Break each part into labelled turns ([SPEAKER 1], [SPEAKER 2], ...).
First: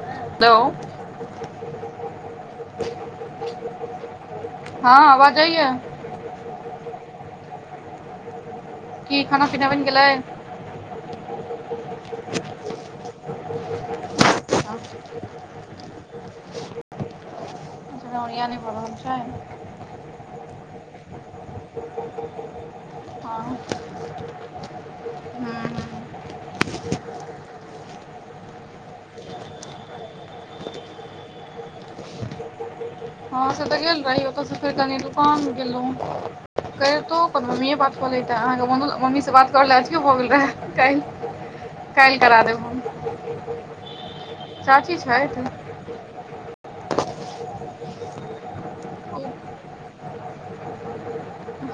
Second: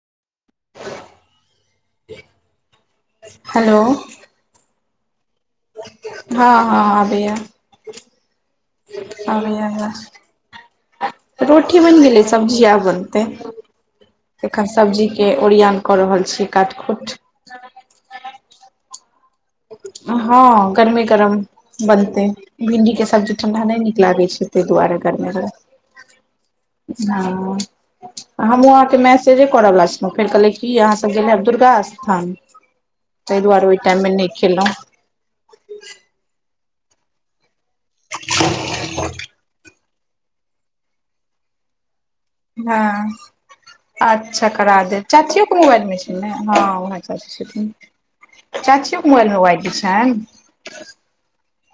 [SPEAKER 1] [inaudible] Hello.
[SPEAKER 2] [inaudible] Hello.
[SPEAKER 1] [inaudible] हं आवाज जाइया?
[SPEAKER 2] [inaudible] हं-हं आबैया।
[SPEAKER 1] की खाना
[SPEAKER 2] आबैया
[SPEAKER 1] पीनाा बनि गेलै?
[SPEAKER 2] आवाज रोटी बनि गेलै सब्जी आब बनतै। एखन
[SPEAKER 1] हाँ
[SPEAKER 2] सब्जीके ओरियान क रहल छी काट खूट। ह।
[SPEAKER 1] एखन ओरियाने भ रहल छै?
[SPEAKER 2] हं हं, गरमे गरम बनतै। भिंडी के सब्जी
[SPEAKER 1] हँ
[SPEAKER 2] ठंडा नै नीक लागै छै। तै दुआरे गरमे गरम।
[SPEAKER 1] हम्म
[SPEAKER 2] हं अं हमहुं अहांँके मैसेजे कर बला छलौं। ओ फेर कहलैथ कि अहाँ सब गेल हैब दुर्गा स्थान।
[SPEAKER 1] [inaudible]
[SPEAKER 2] ताहि
[SPEAKER 1] हं से
[SPEAKER 2] दुआरे ओहि
[SPEAKER 1] त गेल
[SPEAKER 2] टाइम मे
[SPEAKER 1] रही,
[SPEAKER 2] नहि
[SPEAKER 1] ओत सं
[SPEAKER 2] खेलहुँ
[SPEAKER 1] फेर कनी दु कान गेलौं [inaudible] कहितौं त मम्मिए बात क लैता। अहाँके मम मम्मी स बात करै ले अथीओ भ गेल रहा कालि, काल्हि करा दे
[SPEAKER 2] हं [inaudible] अच्छा करा
[SPEAKER 1] चाची
[SPEAKER 2] देब चाचियो
[SPEAKER 1] छथि
[SPEAKER 2] के मोबाइलमे छै? नै हं वैह चाची छथिन। [inaudible] चाचियोके मोबाइलमे ओ आइडी छनि?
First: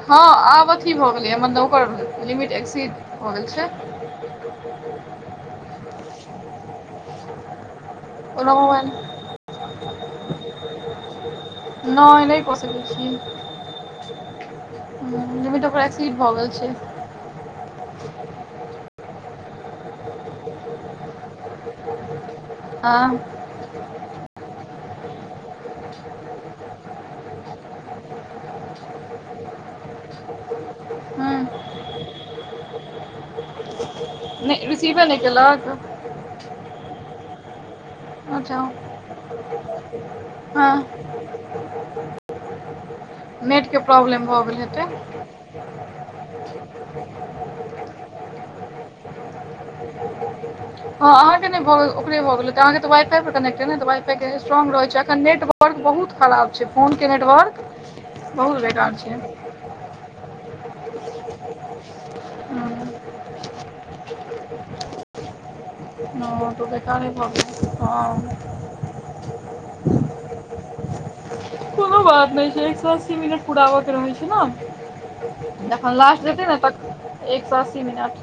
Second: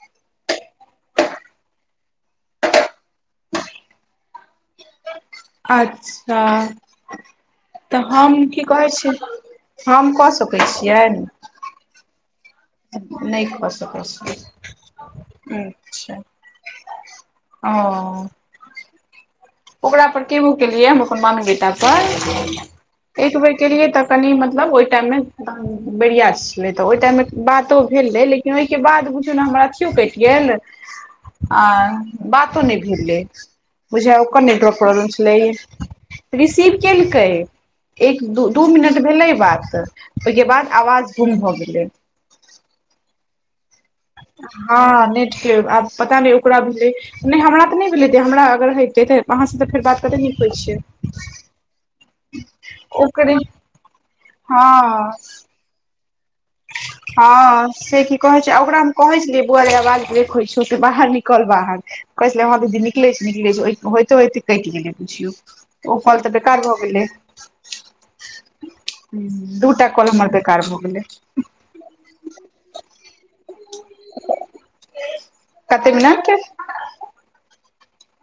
[SPEAKER 1] हँ आब अथी भ गेलैया, मतलब ओकर लिमिट एक्सीड भ गेल छै।
[SPEAKER 2] अच्छा। [inaudible] त हम
[SPEAKER 1] ओना
[SPEAKER 2] की
[SPEAKER 1] मोबाइल
[SPEAKER 2] कहै छै, हम क सकै छियै?
[SPEAKER 1] नै, नै क सकै छी।
[SPEAKER 2] सकैत छियै
[SPEAKER 1] हुं, लिमिट ओकर
[SPEAKER 2] अच्छा
[SPEAKER 1] एक्सीड भ गेल छै।
[SPEAKER 2] ओ। ओकरा पर केबो केलिअइए हम अपन मामी बेटा पर,
[SPEAKER 1] हँ
[SPEAKER 2] त एकबेर केलियै त कनी मतलब ओइ टाइममे बेरिया छलै त ओइ टाइममे बातो भेलै ले कि ओय के बाद बुझयो नै हमरा अथियो केएट गेल आ
[SPEAKER 1] हँ
[SPEAKER 2] बातो नै भेलै बुझ ओकर
[SPEAKER 1] नहि
[SPEAKER 2] नेटवर्क
[SPEAKER 1] रिसीवे
[SPEAKER 2] प्रॉब्लम
[SPEAKER 1] नहि
[SPEAKER 2] छलै
[SPEAKER 1] केलक
[SPEAKER 2] रिसीव केलकै। एक दु
[SPEAKER 1] अच्छा
[SPEAKER 2] दू मिनट भेलै बात, ओय के बाद
[SPEAKER 1] हँ
[SPEAKER 2] अवाज गुम भऽ गेलै।
[SPEAKER 1] [inaudible] नेट के प्रॉब्लेम
[SPEAKER 2] हां नेट के आब पता नै ओकरा भेलै नै हमरा तऽ नै भेल हेते, हमरा अगर हेतै तऽ अहाँ से तऽ फेर बात कते नीक होय छै।
[SPEAKER 1] हां अहाँ के नै भ ओकरे भ गेल हेतै अहाँ के त वाइ-फाई पर
[SPEAKER 2] ओकरे
[SPEAKER 1] कनेक्ट अय नै त वाइ-फाई के
[SPEAKER 2] हँ
[SPEAKER 1] स्ट्रांग रहै छै, अखन नेटवर्क बहुत खराब छै, फोन केना
[SPEAKER 2] हां से की कहे छै ओकरा हम कहै छलियै बौअवा रे अवाज लिक होय छौ तु बाहर निकल बाहर कहै छलै हां दीदी निकलै छी, निकलै छी ओय होयते-होयते केएट गेलै बुझयौ। ओ कॉल तऽ बेकार भ गेलै।
[SPEAKER 1] बेकारे भऽ गेल हँ
[SPEAKER 2] हुं दुटा कॉल हमर बेकार भ गेलै।
[SPEAKER 1] कुनू बात नै छै एक सौ अस्सी मिनट पूरा हो के रहै छै ना
[SPEAKER 2] कते
[SPEAKER 1] जखन लास्ट
[SPEAKER 2] मिनट
[SPEAKER 1] जेतै ने तऽ एक सौ अस्सी मिनट।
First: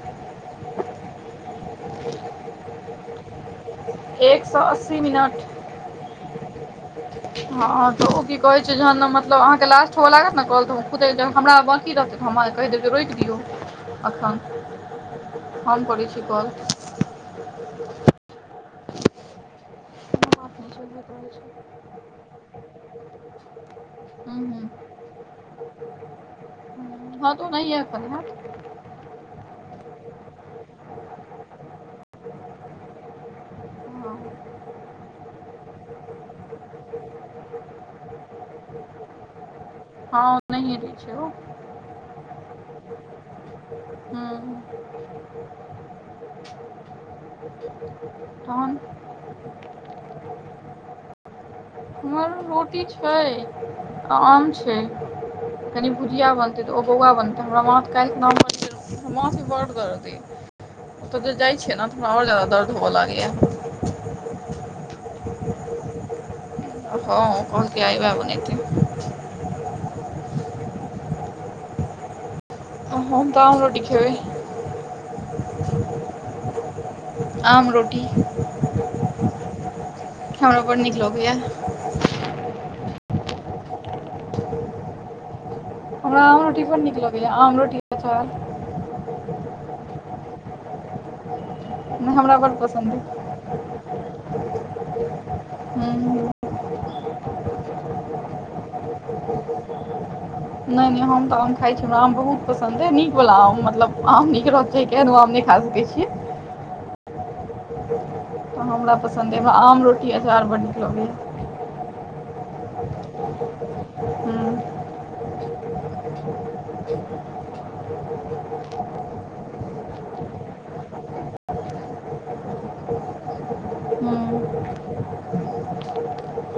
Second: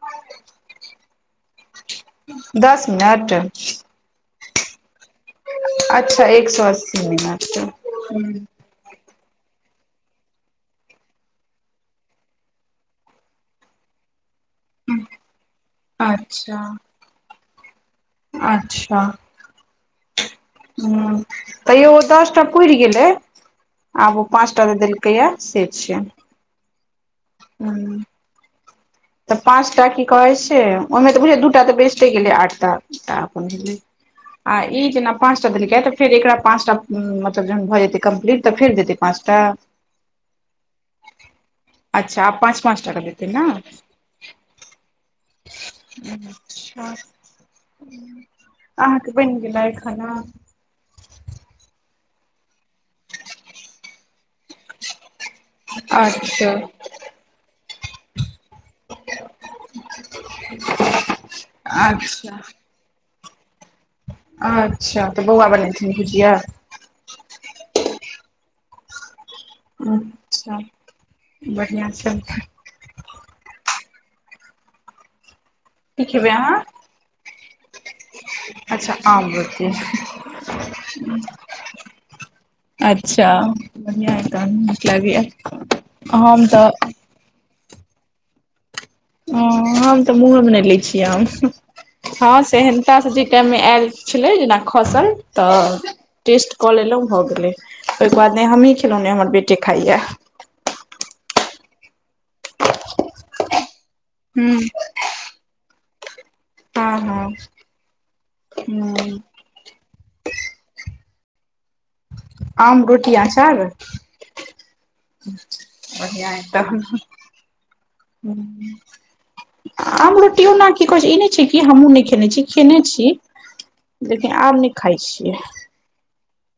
[SPEAKER 2] दस मिनट।
[SPEAKER 1] एक सौ अस्सी मिनट।
[SPEAKER 2] अच्छा एक सौ अस्सी मिनट हुं।
[SPEAKER 1] से जहन मतलब अहाँ के लास्ट हुआ लागत नै कॉल तऽ हम खुदै जब हमरा बाकी रहतै तऽ हम अहाँ के कैह देब जे रोक दियौ। अखन हम करै छी कॉल।
[SPEAKER 2] अच्छा अच्छा।
[SPEAKER 1] हूँ
[SPEAKER 2] हुं तैयो ओ दसटा पुर गेलै। आब उ
[SPEAKER 1] हूँ
[SPEAKER 2] पाँचटा जे देलकै या से छै।
[SPEAKER 1] हां तऽ ओन्हिये
[SPEAKER 2] ह
[SPEAKER 1] करी।
[SPEAKER 2] तऽ पाँचटा की कहै छै ओयमे तऽ बुझयै दूटा तऽ बेस्टे गेलै आठ टा टा अपन भेलै।
[SPEAKER 1] हां।
[SPEAKER 2] आ ई जेना पाँचटा देलकै तऽ फेर एकरा पाँचटा उम्म मतलब जहन भऽ जेतै कम्प्लीट तऽ फेर देतै पाँचटा।
[SPEAKER 1] हां ओनैहिये।
[SPEAKER 2] अच्छा आब पाँच-पाँचटा के देतै ना। अच्छा
[SPEAKER 1] हां। फोन
[SPEAKER 2] अहाँके बनि गेलै खाना
[SPEAKER 1] हमर रोटी छै आ आम छै। कनि भुजिया
[SPEAKER 2] अच्छा
[SPEAKER 1] बनतै तऽ ओ बौअवा बनतै हमरा माथ काएल खुना [unintelligible] हमरा माथ मे बड दर्द अय। कतो त जाय छिये नै त हमरा और
[SPEAKER 2] अच्छा
[SPEAKER 1] जादा दर्द होवा लागैया।
[SPEAKER 2] अच्छा तऽ बौअवा बनैथिन भुजिया।
[SPEAKER 1] हां कहलकै आय उहाए बनेतै।
[SPEAKER 2] अच्छा बढ़ियाँ छन।
[SPEAKER 1] हम ते आम रोटी खेबै।
[SPEAKER 2] की खेबै अहाँ।
[SPEAKER 1] आम रोटी,
[SPEAKER 2] अच्छा आम रोटी
[SPEAKER 1] हमरा बड़ नीक लगैया। [inaudible]
[SPEAKER 2] अच्छा बढ़ियाँ या तहन नीक लागै या।
[SPEAKER 1] हमरा आम रोटी बड़ नीक लगैया, आम रोटी [unintelligible]
[SPEAKER 2] हॅं हम तऽ मुँहे मे नहि लै छियै आम। हँ
[SPEAKER 1] हमरा बड़ पसन्द
[SPEAKER 2] सेहनता
[SPEAKER 1] अइ
[SPEAKER 2] से जै टाइम मे आयल छलै, जेना खसल तऽ
[SPEAKER 1] हूँ
[SPEAKER 2] टेस्ट कऽ लेलहुँ भऽ गेलै ओहिके बाद ने हमहीं खेलौॅं नहि हमर बेटे खाइये।
[SPEAKER 1] नहि नहि हम तऽ आम खाइ छी हमरा आम बहुत पसन्द अइ नीक वला आम मतलब आम नीक
[SPEAKER 2] हूँ
[SPEAKER 1] रहतै केहनो आम नहि खा सकै छियै।
[SPEAKER 2] हँ हँ
[SPEAKER 1] हॅं हमरा
[SPEAKER 2] हूँ
[SPEAKER 1] पसन्द अइ हमरा आम रोटी अचार बड नीक लगैये।
[SPEAKER 2] आ रोटी अचार,
[SPEAKER 1] हूँ
[SPEAKER 2] बढ़िआं ऐ तहन। आम रोटी ओना की कहैत छै ई नहि छै कि हमहूँ नहि खेने छी खेने छी। लेकिन आब नहि खाइ छियै।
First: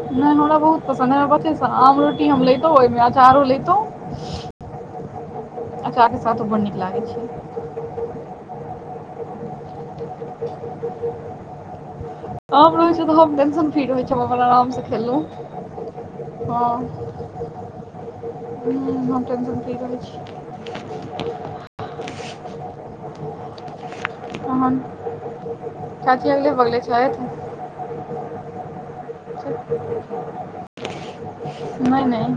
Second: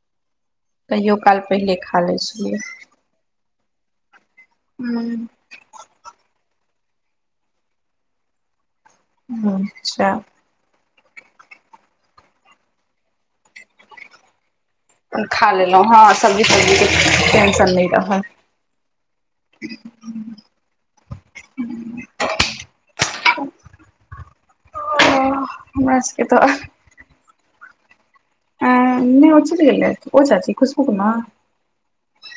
[SPEAKER 1] नहि हमरा बहुत पसन्द
[SPEAKER 2] कहियो
[SPEAKER 1] अइ हमरा
[SPEAKER 2] काल
[SPEAKER 1] बच्चे से
[SPEAKER 2] पहिले
[SPEAKER 1] आम
[SPEAKER 2] खा लै
[SPEAKER 1] रोटी हम
[SPEAKER 2] छलियै
[SPEAKER 1] लइतौं ओहिमे अचारो लइतौं।
[SPEAKER 2] हूँ।
[SPEAKER 1] अचार के साथो बड़ नीक लागै छै।
[SPEAKER 2] अच्छा।
[SPEAKER 1] आम रहै छै तऽ टेंशन फ्री रहै छी, हम अपन आराम से। खेलौं
[SPEAKER 2] खा लेलहुँ हँ सब्जी
[SPEAKER 1] हँ
[SPEAKER 2] तब्जीके टेंशन नहि रहल
[SPEAKER 1] हूं। टेंशन फ्री रहय छी। हॅं
[SPEAKER 2] हमरा सबके
[SPEAKER 1] चाची अगले
[SPEAKER 2] तऽ
[SPEAKER 1] बगले छाइथ
[SPEAKER 2] नहि ओ चलि गेलैथ ओ चाची खुशबू के मां,
[SPEAKER 1] नहि नहि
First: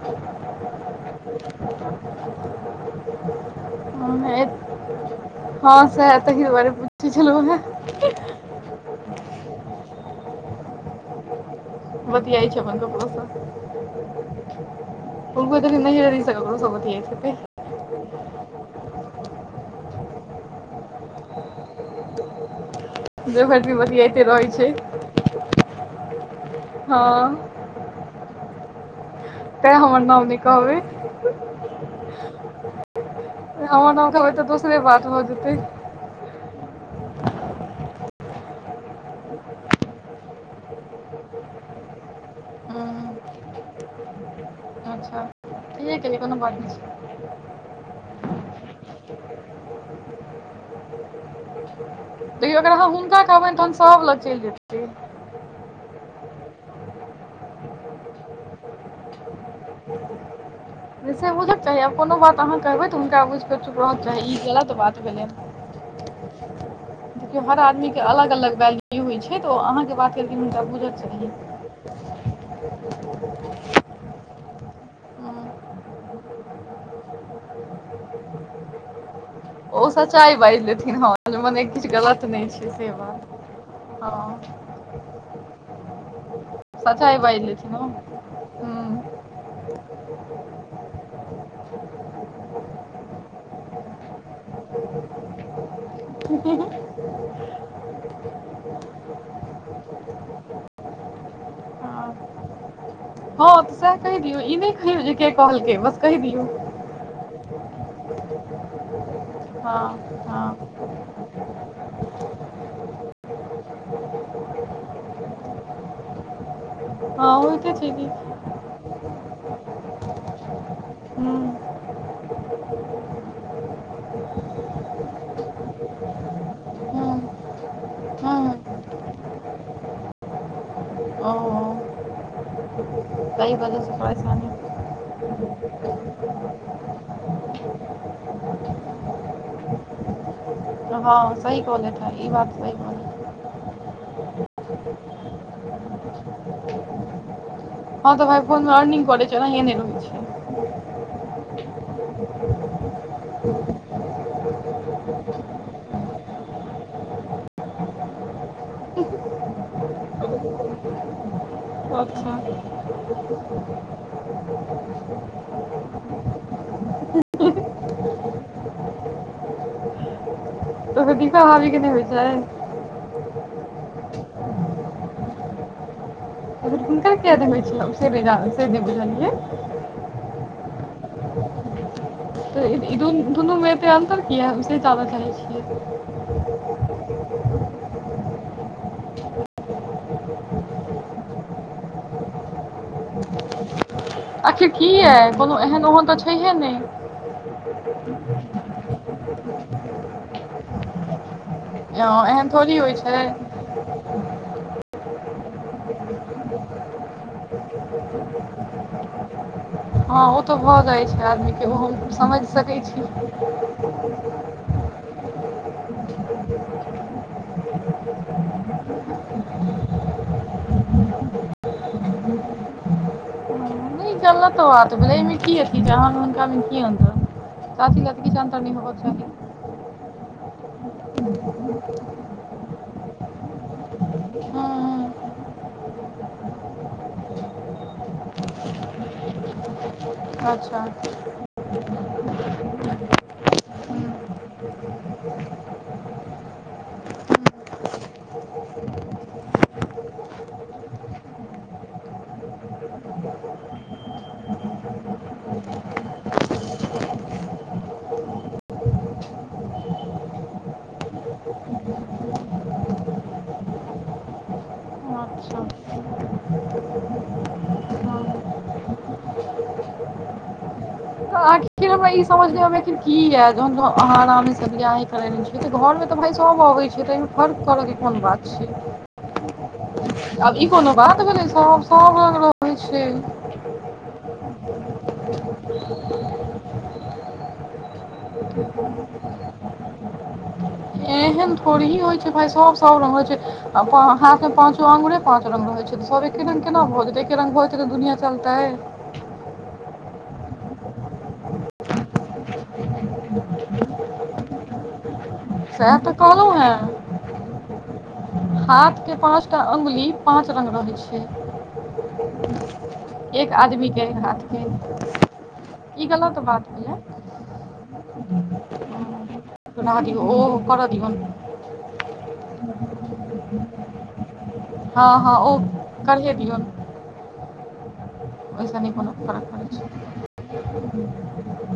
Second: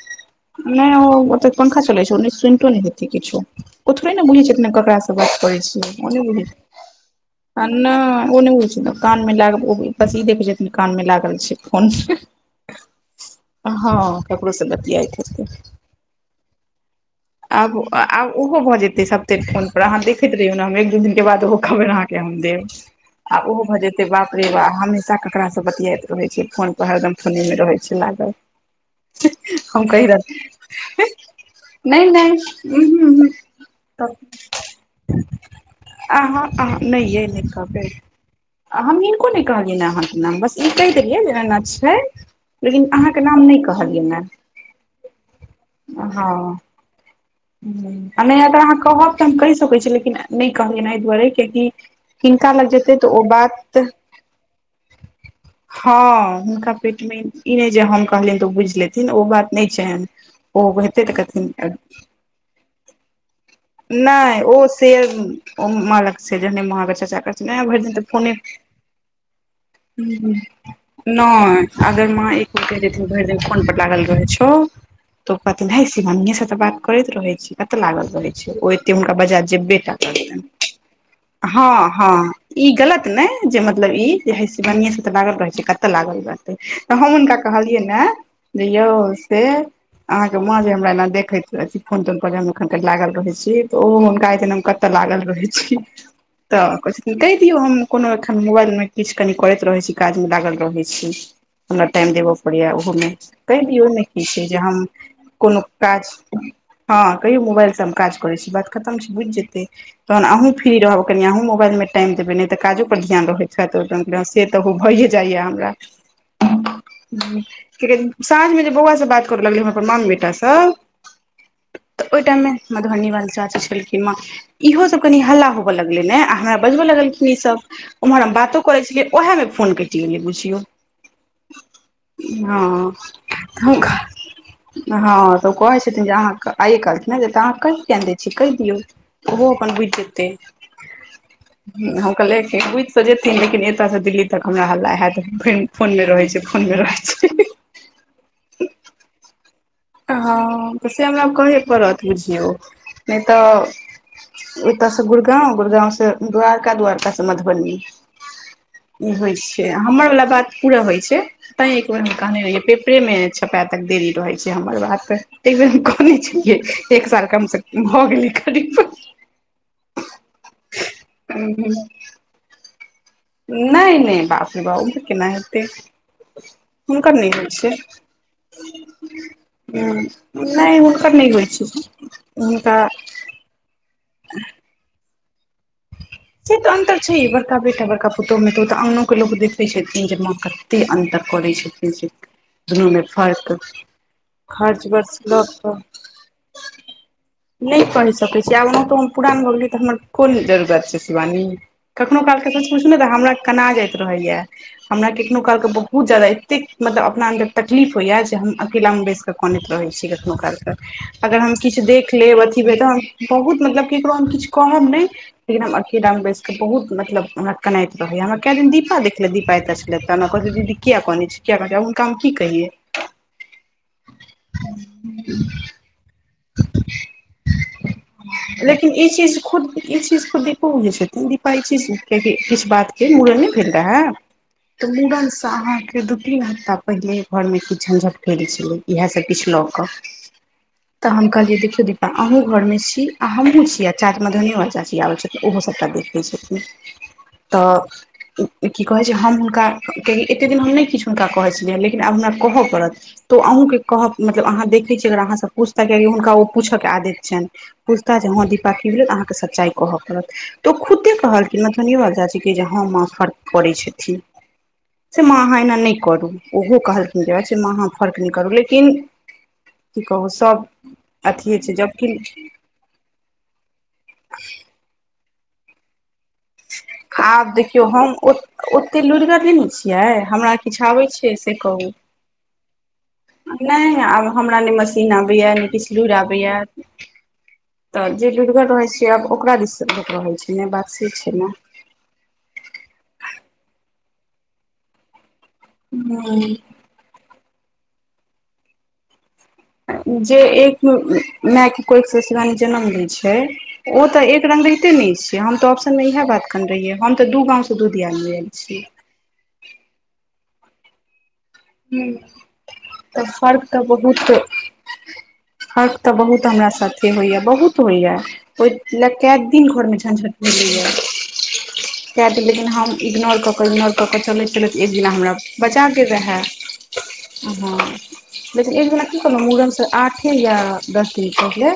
[SPEAKER 2] नहि ओ त पंखा चलै छै ओ नै सूनितो नै छथिन किछो ओ थोड़े ने बुझैत
[SPEAKER 1] हँ,
[SPEAKER 2] छथिन ककरा सँ गप करै
[SPEAKER 1] हँ
[SPEAKER 2] छियै ओ
[SPEAKER 1] सएह
[SPEAKER 2] नहि
[SPEAKER 1] तहि
[SPEAKER 2] बुजहै छथि
[SPEAKER 1] दुआरे पूछै छलहुँ
[SPEAKER 2] आ
[SPEAKER 1] हेँ
[SPEAKER 2] नहि ओ नहि बुजहै छ कान मे लागल बस ई देखै छथिन कान मे लागल छै। फोन
[SPEAKER 1] बतियाइ छै अपन ककड़ो स
[SPEAKER 2] हँ ककरो से बतियाइत हेतै
[SPEAKER 1] हुनको त नैये ककरो से बतियाइत हेतै।
[SPEAKER 2] आब आब ओहो भए जेतै सब ते फोन पर अहाँ देखैत रहियौ ने हम एक दू दिन के बाद ओहो खबैर अहांक के हम देब।
[SPEAKER 1] देव
[SPEAKER 2] आब
[SPEAKER 1] भरि
[SPEAKER 2] ओहो
[SPEAKER 1] दिन
[SPEAKER 2] भऽ जेतै
[SPEAKER 1] बतियाइते
[SPEAKER 2] बाप रे
[SPEAKER 1] रहै
[SPEAKER 2] बा
[SPEAKER 1] छै
[SPEAKER 2] हमेशा ककरा सँ बतियाइत रहैत छै फोन पर हरदम।
[SPEAKER 1] हँ
[SPEAKER 2] फोने मे रहै छै लागल।
[SPEAKER 1] तैं
[SPEAKER 2] हम
[SPEAKER 1] हमर
[SPEAKER 2] कहि
[SPEAKER 1] नाम नै
[SPEAKER 2] रहल
[SPEAKER 1] कहबै।
[SPEAKER 2] नहि नहि उं हूं हूं।
[SPEAKER 1] हमर नाम कहबै तऽ दोसरे बात भऽ जेतै
[SPEAKER 2] आहा आ नहि यै नै कहबै। हम हिनको नहि कहलियनि हें अहाँके नाम बस ई कहि देलियै जे एना एना छैन। लेकिन अहाँके नाम नहि कहलियैन ए।
[SPEAKER 1] अच्छा ठीके केलियै कोनो बात नहि छै।
[SPEAKER 2] नहि अगर अहाँ कहब तऽ हम कहि सकैत छी लेकिन नहि कहलियै ह एहि दुआरे कियकि
[SPEAKER 1] देखियौ अगर अहाँ हुनका कहबनि तहन सभ लग चलि जेतैय।
[SPEAKER 2] हँ हुनका पेट मे ई ने जे हम कहलियनि तो बुझ लेथिन ओ बात नहि छैन ओ हेते तऽ
[SPEAKER 1] से
[SPEAKER 2] कहथिन
[SPEAKER 1] बुझक चाही आब कोनो बात अहाँ कहबै तऽ हुनका बुझि कऽ चुप रहक चाही ई
[SPEAKER 2] नहि ओ
[SPEAKER 1] गलत
[SPEAKER 2] से
[SPEAKER 1] बात भेलै
[SPEAKER 2] मालक से जहने महावीर चाचा
[SPEAKER 1] देखियौ
[SPEAKER 2] कहथिन
[SPEAKER 1] हर
[SPEAKER 2] एं भरि
[SPEAKER 1] आदमीके
[SPEAKER 2] तऽ
[SPEAKER 1] अलग
[SPEAKER 2] फोने
[SPEAKER 1] अलग वैल्यू होइ छै तऽ ओ अहाँके बात केलखिन हुनका बुझक
[SPEAKER 2] नय अगर मां एक बेर कहि देथिन भरि दिन फोन पर लागल रहै छौ तऽ ओ
[SPEAKER 1] चाही
[SPEAKER 2] कहथिन हय सिवानिये से त बात करैत रहै छी कत लागल रहै छि ओ एते हुनका बजा जे
[SPEAKER 1] ओ
[SPEAKER 2] बेटा कर
[SPEAKER 1] सच्चाइ बाजि लेथिन हँ मने
[SPEAKER 2] हँ
[SPEAKER 1] किछु
[SPEAKER 2] - हँ
[SPEAKER 1] गलत नहि
[SPEAKER 2] ई
[SPEAKER 1] छै से
[SPEAKER 2] गलत ने
[SPEAKER 1] बात
[SPEAKER 2] जे मतलब ई जे ह।
[SPEAKER 1] हँ
[SPEAKER 2] कनियें से तऽ लागल रहै छै, कतऽ लागल रहतै, तऽ हम
[SPEAKER 1] सच्चाइ
[SPEAKER 2] हुनका
[SPEAKER 1] बाजि लेथिन
[SPEAKER 2] कहलियै
[SPEAKER 1] हँ
[SPEAKER 2] ने। यौ
[SPEAKER 1] हुँ
[SPEAKER 2] से अहां के माँ जे हमरा एना देखे अथी फोन तोन पर हम एखन के लागल रहै छी। तऽ ओहो हुनका होई जैन हम लागल रहै छी तऽ क कहि दियौ हम कोनो एखन मोबाइलमे किछु कनि करैत रहै छी, काजमे लागल रहैत छी। हमरा टाइम
[SPEAKER 1] हँ
[SPEAKER 2] देबय पड़ैए ओहोमे कहऽ
[SPEAKER 1] तऽ
[SPEAKER 2] दियो
[SPEAKER 1] सएह
[SPEAKER 2] ने
[SPEAKER 1] कहि
[SPEAKER 2] की
[SPEAKER 1] दियौ
[SPEAKER 2] छै
[SPEAKER 1] ई
[SPEAKER 2] जे
[SPEAKER 1] नहि
[SPEAKER 2] हम
[SPEAKER 1] कहियौ के
[SPEAKER 2] कोनो
[SPEAKER 1] कहलकै बस
[SPEAKER 2] काज।
[SPEAKER 1] कहि दियौ
[SPEAKER 2] हँ कहियो मोबाइल से हम काज करै छी बात। खतम छै बुझि जेतै
[SPEAKER 1] हँ
[SPEAKER 2] तहन अहूँ
[SPEAKER 1] हँ
[SPEAKER 2] फ्री रहब कनी अहूँ मोबाइल में टाइम देबै नहि तऽ काजो पर ध्यान रहैत छथि से तऽ ओ भइए जाइएा हमरा।
[SPEAKER 1] हँ
[SPEAKER 2] कह
[SPEAKER 1] होइते
[SPEAKER 2] छै
[SPEAKER 1] कि
[SPEAKER 2] साँझ मे जे बौआ से बात करऽ लगलै हम अपन मामी बेटा स।
[SPEAKER 1] ह [inaudible]
[SPEAKER 2] ओहि टाइम में मधुबनी बाली चाची छलखिन माँ। इहो सब कनि हल्ला होवय लगलै न आ हमरा बजबऽ
[SPEAKER 1] हुँ
[SPEAKER 2] लगलखिन इ सब। ओम्हर हम
[SPEAKER 1] हुँ
[SPEAKER 2] बातो करैय छलियै ओएहमे फोन कटि गेलैय बुझियौ।
[SPEAKER 1] ओ
[SPEAKER 2] हं
[SPEAKER 1] सही
[SPEAKER 2] हुनका
[SPEAKER 1] वजहसँ परेशानी
[SPEAKER 2] हं तऽ कहने छथिन जे अहाके आइ काहलथिन ह जे अहां कहि किया नै दै छीैयै कहि दियौ। ओहो अपन बुझि जेतै
[SPEAKER 1] हँ सही कहलथि हँ
[SPEAKER 2] हम
[SPEAKER 1] ई बात
[SPEAKER 2] कहेलिए
[SPEAKER 1] सही
[SPEAKER 2] बुझित
[SPEAKER 1] कहलथि
[SPEAKER 2] जेतै। लेकिन एतऽस दिल्ली तक हमरा हल्ला हैत फर फोनमे रहैत छैय फोनमे रहैय छैय।
[SPEAKER 1] ह तऽ भाइ फोन अर्निंग करैय छैय एनैये रहैय छैय।
[SPEAKER 2] ह तऽ से हमरा कहेये पड़त बुझियौ नै तऽ एतयसे गुड़गाँव- गुड़गाँवस द्वारका- द्वारकास मधुबनी। इ होइ छैय हमर वला बात पुरा होइ छैय। तैं एक बेर हम
[SPEAKER 1] अच्छा
[SPEAKER 2] कहने रहैये पेपरे मे छपा तक देरी रहैय। हमर बात के एकदिन हम कहने छलियै एक साल कमस भऽ गेलै करीब।
[SPEAKER 1] ओइबेर दिपावली के नै होय छै।
[SPEAKER 2] नै नै बाप रे ओम्हर केना हेतैय।
[SPEAKER 1] हुनका किया डेंगबैय छीयै ओ से नेऽ -से नै बुझलियै।
[SPEAKER 2] ह नै हुनकर नै होइ छैय हुनका।
[SPEAKER 1] दुनुमे एतेक अंतर किया, से जानऽ चाहैय छियैय हम।
[SPEAKER 2] से तऽ अन्तर छैय बड़का बेटा बड़ा पुतहुमे तऽ ओ तऽ अंगनो के लोक देखैने छथिन जे माँ कऽ। एतेक अन्तर करैत छथिन जे दुनुमें फर्क।
[SPEAKER 1] आखिर
[SPEAKER 2] खर्च
[SPEAKER 1] किया
[SPEAKER 2] बर्चस लऽ
[SPEAKER 1] कोनो
[SPEAKER 2] कऽ।
[SPEAKER 1] एहन ओहन तऽ छैहे नहि
[SPEAKER 2] नै पढ़ि सकैय छीयै आब ओना तो हम पुरान भऽ गेलियै तऽ हमर कोन जरू बुझैय छै शिवानी कखनो काल के
[SPEAKER 1] एहन
[SPEAKER 2] सच
[SPEAKER 1] थोड़ी
[SPEAKER 2] पुछु
[SPEAKER 1] होइ
[SPEAKER 2] नतऽ
[SPEAKER 1] छै
[SPEAKER 2] हमरा कना जाइत रहैया। हमरा कखनो काल क बहुत जादा एते मतलब अपना अन्दर तकलीफ होइया जे हम अकेला में बैस कनैत रहैय छियै
[SPEAKER 1] हँ
[SPEAKER 2] कखनो
[SPEAKER 1] ओ तऽ
[SPEAKER 2] कालके,
[SPEAKER 1] भऽ जाइ छै
[SPEAKER 2] अगर हम
[SPEAKER 1] आदमीके ओ
[SPEAKER 2] किछु देख लेब
[SPEAKER 1] समझि
[SPEAKER 2] अथी भेल
[SPEAKER 1] सकै
[SPEAKER 2] तऽ हम
[SPEAKER 1] छी
[SPEAKER 2] बहुत मतलब ककरो हम किछु कमनै। लेकिन हम अकेला में बैसके बहुत मतलब हमरा कनैत रहैए, हमरा कए दिन दीपा देखलथि दीपाइत छलैथ तऽ हमरा कहैलथि दीदी किया कने छी, किया कने छी, हुनका हम की कहियै।
[SPEAKER 1] इ गलत बात भेलैय एहिमे की अथी छैय आहा हुनकामे की अन्तर। चाची लए तऽ किछु अन्तर नहि
[SPEAKER 2] लेकिन
[SPEAKER 1] होबक
[SPEAKER 2] इ चीज
[SPEAKER 1] चाही
[SPEAKER 2] खुद इ चीज खुद दीपो बुझैय छथिन दीपा इ चीज किया कि किछु बात। फेर मुड़न नै भेल रहय, तऽ
[SPEAKER 1] हँ
[SPEAKER 2] मुड़न से आहां। इ दू तीन हफ्ता पहिले घर मे किछु झंझट भेल छलैय, इएह सब किछु लऽ कऽ।
[SPEAKER 1] आच्छा।
[SPEAKER 2] तऽ हम कहलियै देखियौ दीपा अहू घरमे छी, आ हमहू छी आ चा
[SPEAKER 1] हँ
[SPEAKER 2] मधुबनीयोवाली चाची आबै छथिन, ओहो सभटा देखते छेथिन। तऽ की कहैय छै, हम हुनका केली एते दिन हम नै किछ हुनका कहैय छलियै, लेकिन आब हमरा कहय पड़त। त अहुके कहब मतलब आहाँ देखैय छियै अगर अहाँ स पूछता, कियाकि हुनका ओ पूछ के आदैत छैन। पुछता जे ह दीपा की भेलै त अहाँ के सच्चाइ कहऽ पड़त। तऽ खुदे कहलखिन मधुबनीयोबाली चाची के जे ह माँ फर्क करै छेथिन।
[SPEAKER 1] [unintelligible]
[SPEAKER 2] से माँ अहाँ एना नै करू, ओहो कहलखिन अच्छा माँ आहा फर्क नै करु, लेकिन की कहु सब
[SPEAKER 1] तऽ आखिर हमरा इ समझ नै अबैये की किये जहन आहाँ आरामे स बियाहे करेने छी त घरमे। तऽ भाय सब अबैय छैय, तऽ ऐमे
[SPEAKER 2] आब
[SPEAKER 1] फर्क
[SPEAKER 2] देखियौ
[SPEAKER 1] करऽ के
[SPEAKER 2] हम
[SPEAKER 1] कोन बात
[SPEAKER 2] ओतेक लुरिगर नहि ने छियै
[SPEAKER 1] छैय।
[SPEAKER 2] हमरा
[SPEAKER 1] आब इ
[SPEAKER 2] किछु
[SPEAKER 1] कोनो
[SPEAKER 2] आबै
[SPEAKER 1] बात
[SPEAKER 2] छै
[SPEAKER 1] भेलैय सब - सब लग रहैय छैय।
[SPEAKER 2] नै आब हमरा नै मशीन आबैये नै किछु लुइर आबैये। तऽ जे लुड़िगर रहेय छैय, आब ओकरा दिस रहे छैय।
[SPEAKER 1] एहन थोड़ही होइ छैय, भाय सब - सब रंग होइ छैय, आब हाँके पाँचों अंगूरे। पाँच रंग रहै छैय, सब एके रंग केना भऽ जेते एके रंग भऽ जेते तऽ दुनिया चलतैय।
[SPEAKER 2] जे एक मेंए के कोइख से। [unintelligible] जनम दै छै ओ तऽ एक रंग रहिते ने छै। [unintelligible] हम तऽ ऑप्शन
[SPEAKER 1] सएह
[SPEAKER 2] मे इहे बात
[SPEAKER 1] कहलहुँ
[SPEAKER 2] कहने रहियै
[SPEAKER 1] हेँ
[SPEAKER 2] हम तऽ दू गांव सँ दू दियादनी एल छि।
[SPEAKER 1] के पाँच टा अंगुली पांच रंग रहै छै।
[SPEAKER 2] हूँ तऽ
[SPEAKER 1] एक
[SPEAKER 2] फर्क तऽ
[SPEAKER 1] आदमीके
[SPEAKER 2] बहुत।
[SPEAKER 1] हाथके
[SPEAKER 2] फर्क तऽ
[SPEAKER 1] ई गलत
[SPEAKER 2] बहुत
[SPEAKER 1] बात
[SPEAKER 2] हमरा
[SPEAKER 1] भेलै
[SPEAKER 2] साथे होइया, बहुत होइया ओय ले केए दिन घरमे
[SPEAKER 1] रहऽ दियौ
[SPEAKER 2] झग।
[SPEAKER 1] ओ
[SPEAKER 2] [unintelligible]
[SPEAKER 1] करऽ दियौन
[SPEAKER 2] केए दिन लेकिन हम इग्नोर कऽ क इग्नोर कऽ क चलैत- चलैत एक दिना
[SPEAKER 1] हँ
[SPEAKER 2] हमरा।
[SPEAKER 1] हँ ओ
[SPEAKER 2] बजागेल
[SPEAKER 1] करहे
[SPEAKER 2] रहे
[SPEAKER 1] दियौन
[SPEAKER 2] ह। लेकिन
[SPEAKER 1] ओहिसँ
[SPEAKER 2] एक
[SPEAKER 1] नहि
[SPEAKER 2] दिना
[SPEAKER 1] कोनो
[SPEAKER 2] की कहलउ
[SPEAKER 1] फरक
[SPEAKER 2] मूड़न सँ
[SPEAKER 1] पड़ै
[SPEAKER 2] आठे या दस दिन पहिले।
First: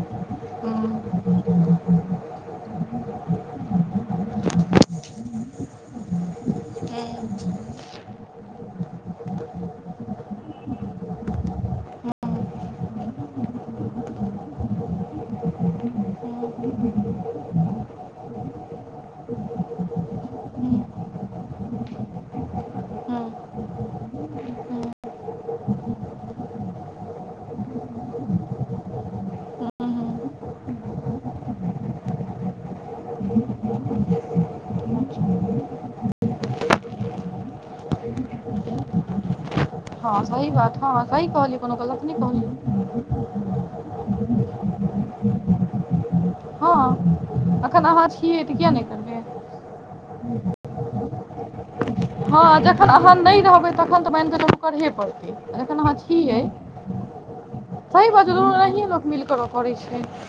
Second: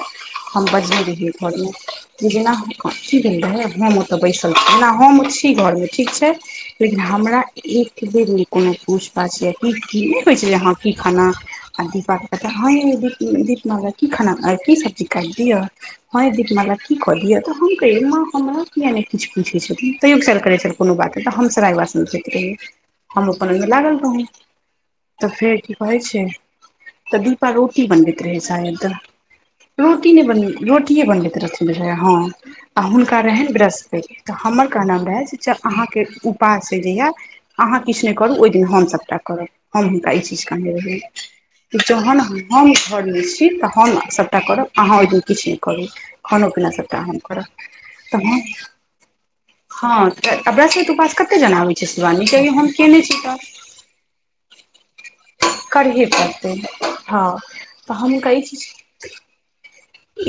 [SPEAKER 2] हम
[SPEAKER 1] छै
[SPEAKER 2] बजने
[SPEAKER 1] हूँ
[SPEAKER 2] रहियै घरमे। जेना की भेल रहै, हम ओत बैसल छी जेना हम ओ छी घरमे ठीक छै। लेकिन हमरा एक बेर नै कोनो पूछ पाछ। [unintelligible] इ की नै कहे छै जे ह की खाना। आ दीपा कताऽ हये दीदी दीपमला की खाना की सब्जी कैट दिअ। ह यै
[SPEAKER 1] हूँ
[SPEAKER 2] दीपमाला की कदियऽ तऽ हम कहियै माँ हमरा किया नै किछु पूछै छथिन, तैयो खैर करै छल।
[SPEAKER 1] हूँ
[SPEAKER 2] कोनो बात तऽ हम सराय बासन धोइत रहियै,
[SPEAKER 1] हूँ
[SPEAKER 2] हम ओ अपन ओय मे लागल रहौ। तऽ फेर की कहै छै तऽ दीपा रोटी बनबैत रहै शायद।
[SPEAKER 1] हूँ हूँ
[SPEAKER 2] रोटी नै बन रोटीेये बनबैत रहथिन बुझैये ह। आ हुनका रहैन ब्रसपैत तऽ हमर कहनाम रहै जे अहाँ के उपास ऐ जहिया। अहाँ किछ नै करू ओय दिन हम सबटा करब। हम हुनका इ
[SPEAKER 1] हँ
[SPEAKER 2] चीज
[SPEAKER 1] सही
[SPEAKER 2] कहने
[SPEAKER 1] बात हँ
[SPEAKER 2] रहियैन,
[SPEAKER 1] सही कहलियै कोनो
[SPEAKER 2] की
[SPEAKER 1] गलत नहि
[SPEAKER 2] जहन
[SPEAKER 1] कहलियै
[SPEAKER 2] हम घरमे छी तऽ हम सबटा करब। अहाँ ओहि दिन किछ नै करू, खानो पीना सबटा हम करब
[SPEAKER 1] हँ एखन अहाँ
[SPEAKER 2] तऽ हम।
[SPEAKER 1] छियै किया नहि करबै
[SPEAKER 2] ह तऽ ब्रसपैत उपास कते जनाबै छै शिवानी कहीयो
[SPEAKER 1] हँ
[SPEAKER 2] हम
[SPEAKER 1] जखन
[SPEAKER 2] केने
[SPEAKER 1] अहाँ
[SPEAKER 2] छी तऽ।
[SPEAKER 1] नहि [unintelligible] करहे पड़त जखन अहाँ
[SPEAKER 2] करहे
[SPEAKER 1] छीहे
[SPEAKER 2] पड़तै हँ तऽ हम
[SPEAKER 1] सहि बात छै
[SPEAKER 2] हुनका ई
[SPEAKER 1] दुनू
[SPEAKER 2] चीज
[SPEAKER 1] एनैहीये लोक मिल कऽ।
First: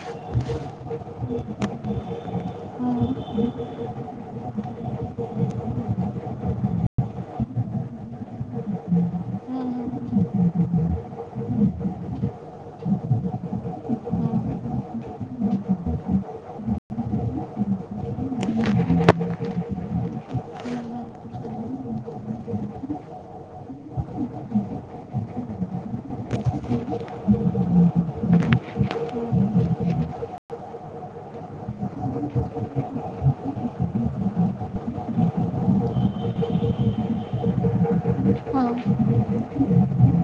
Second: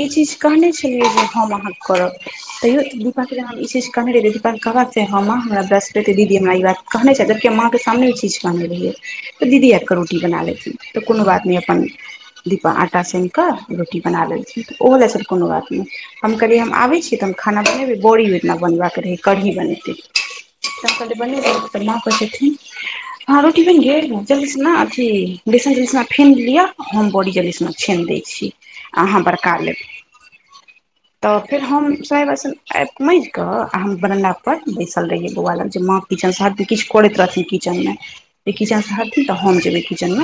[SPEAKER 2] ई चीज कहने छलियै जे हम अहाँके करब
[SPEAKER 1] छै हूँ।
[SPEAKER 2] त कहबाक चे ह माँ हमरा ब्रसपैत दीदी हमरा इ बात कहने छैथ जबकि माँ के सामने इ चीज कहने रहियै। तऽ दीदी
[SPEAKER 1] हूँ
[SPEAKER 2] ऐब कऽ रोटी बना लेथिन तऽ कोनो बात नै अपन। दीपा आँटा सैन कऽ रोटी बना
[SPEAKER 1] हूँ
[SPEAKER 2] लैलखिन तऽ ओहो लै चल कोनो बात नै। हम कहलियै हम आबै छीै तऽ हम खाना बनेबै बड़ी ओदिना बनेबाक रहै कढ़ी बनेतै। तखनऽ त बनेबय, कनि माँ [unintelligible] थिन। हँ रोटी बइन गेल, जल्दी स न अथी बेसन के [unintelligible] फेन लिअ। हम बड़ी जल्दी सँना छइन दै छी। अहाँ बड़का लेब।
[SPEAKER 1] [inaudible]
[SPEAKER 2] तऽ फेर हम सराय बासन आबिक माजिकऽ आर हम बरनडा पर बैसल रहियै बौआ लग जे माँ किचन स हट किछु करैत रहथिन किचन मे जे
[SPEAKER 1] हूँ
[SPEAKER 2] किचन से हटथिन तऽ हम जेबै किचन मे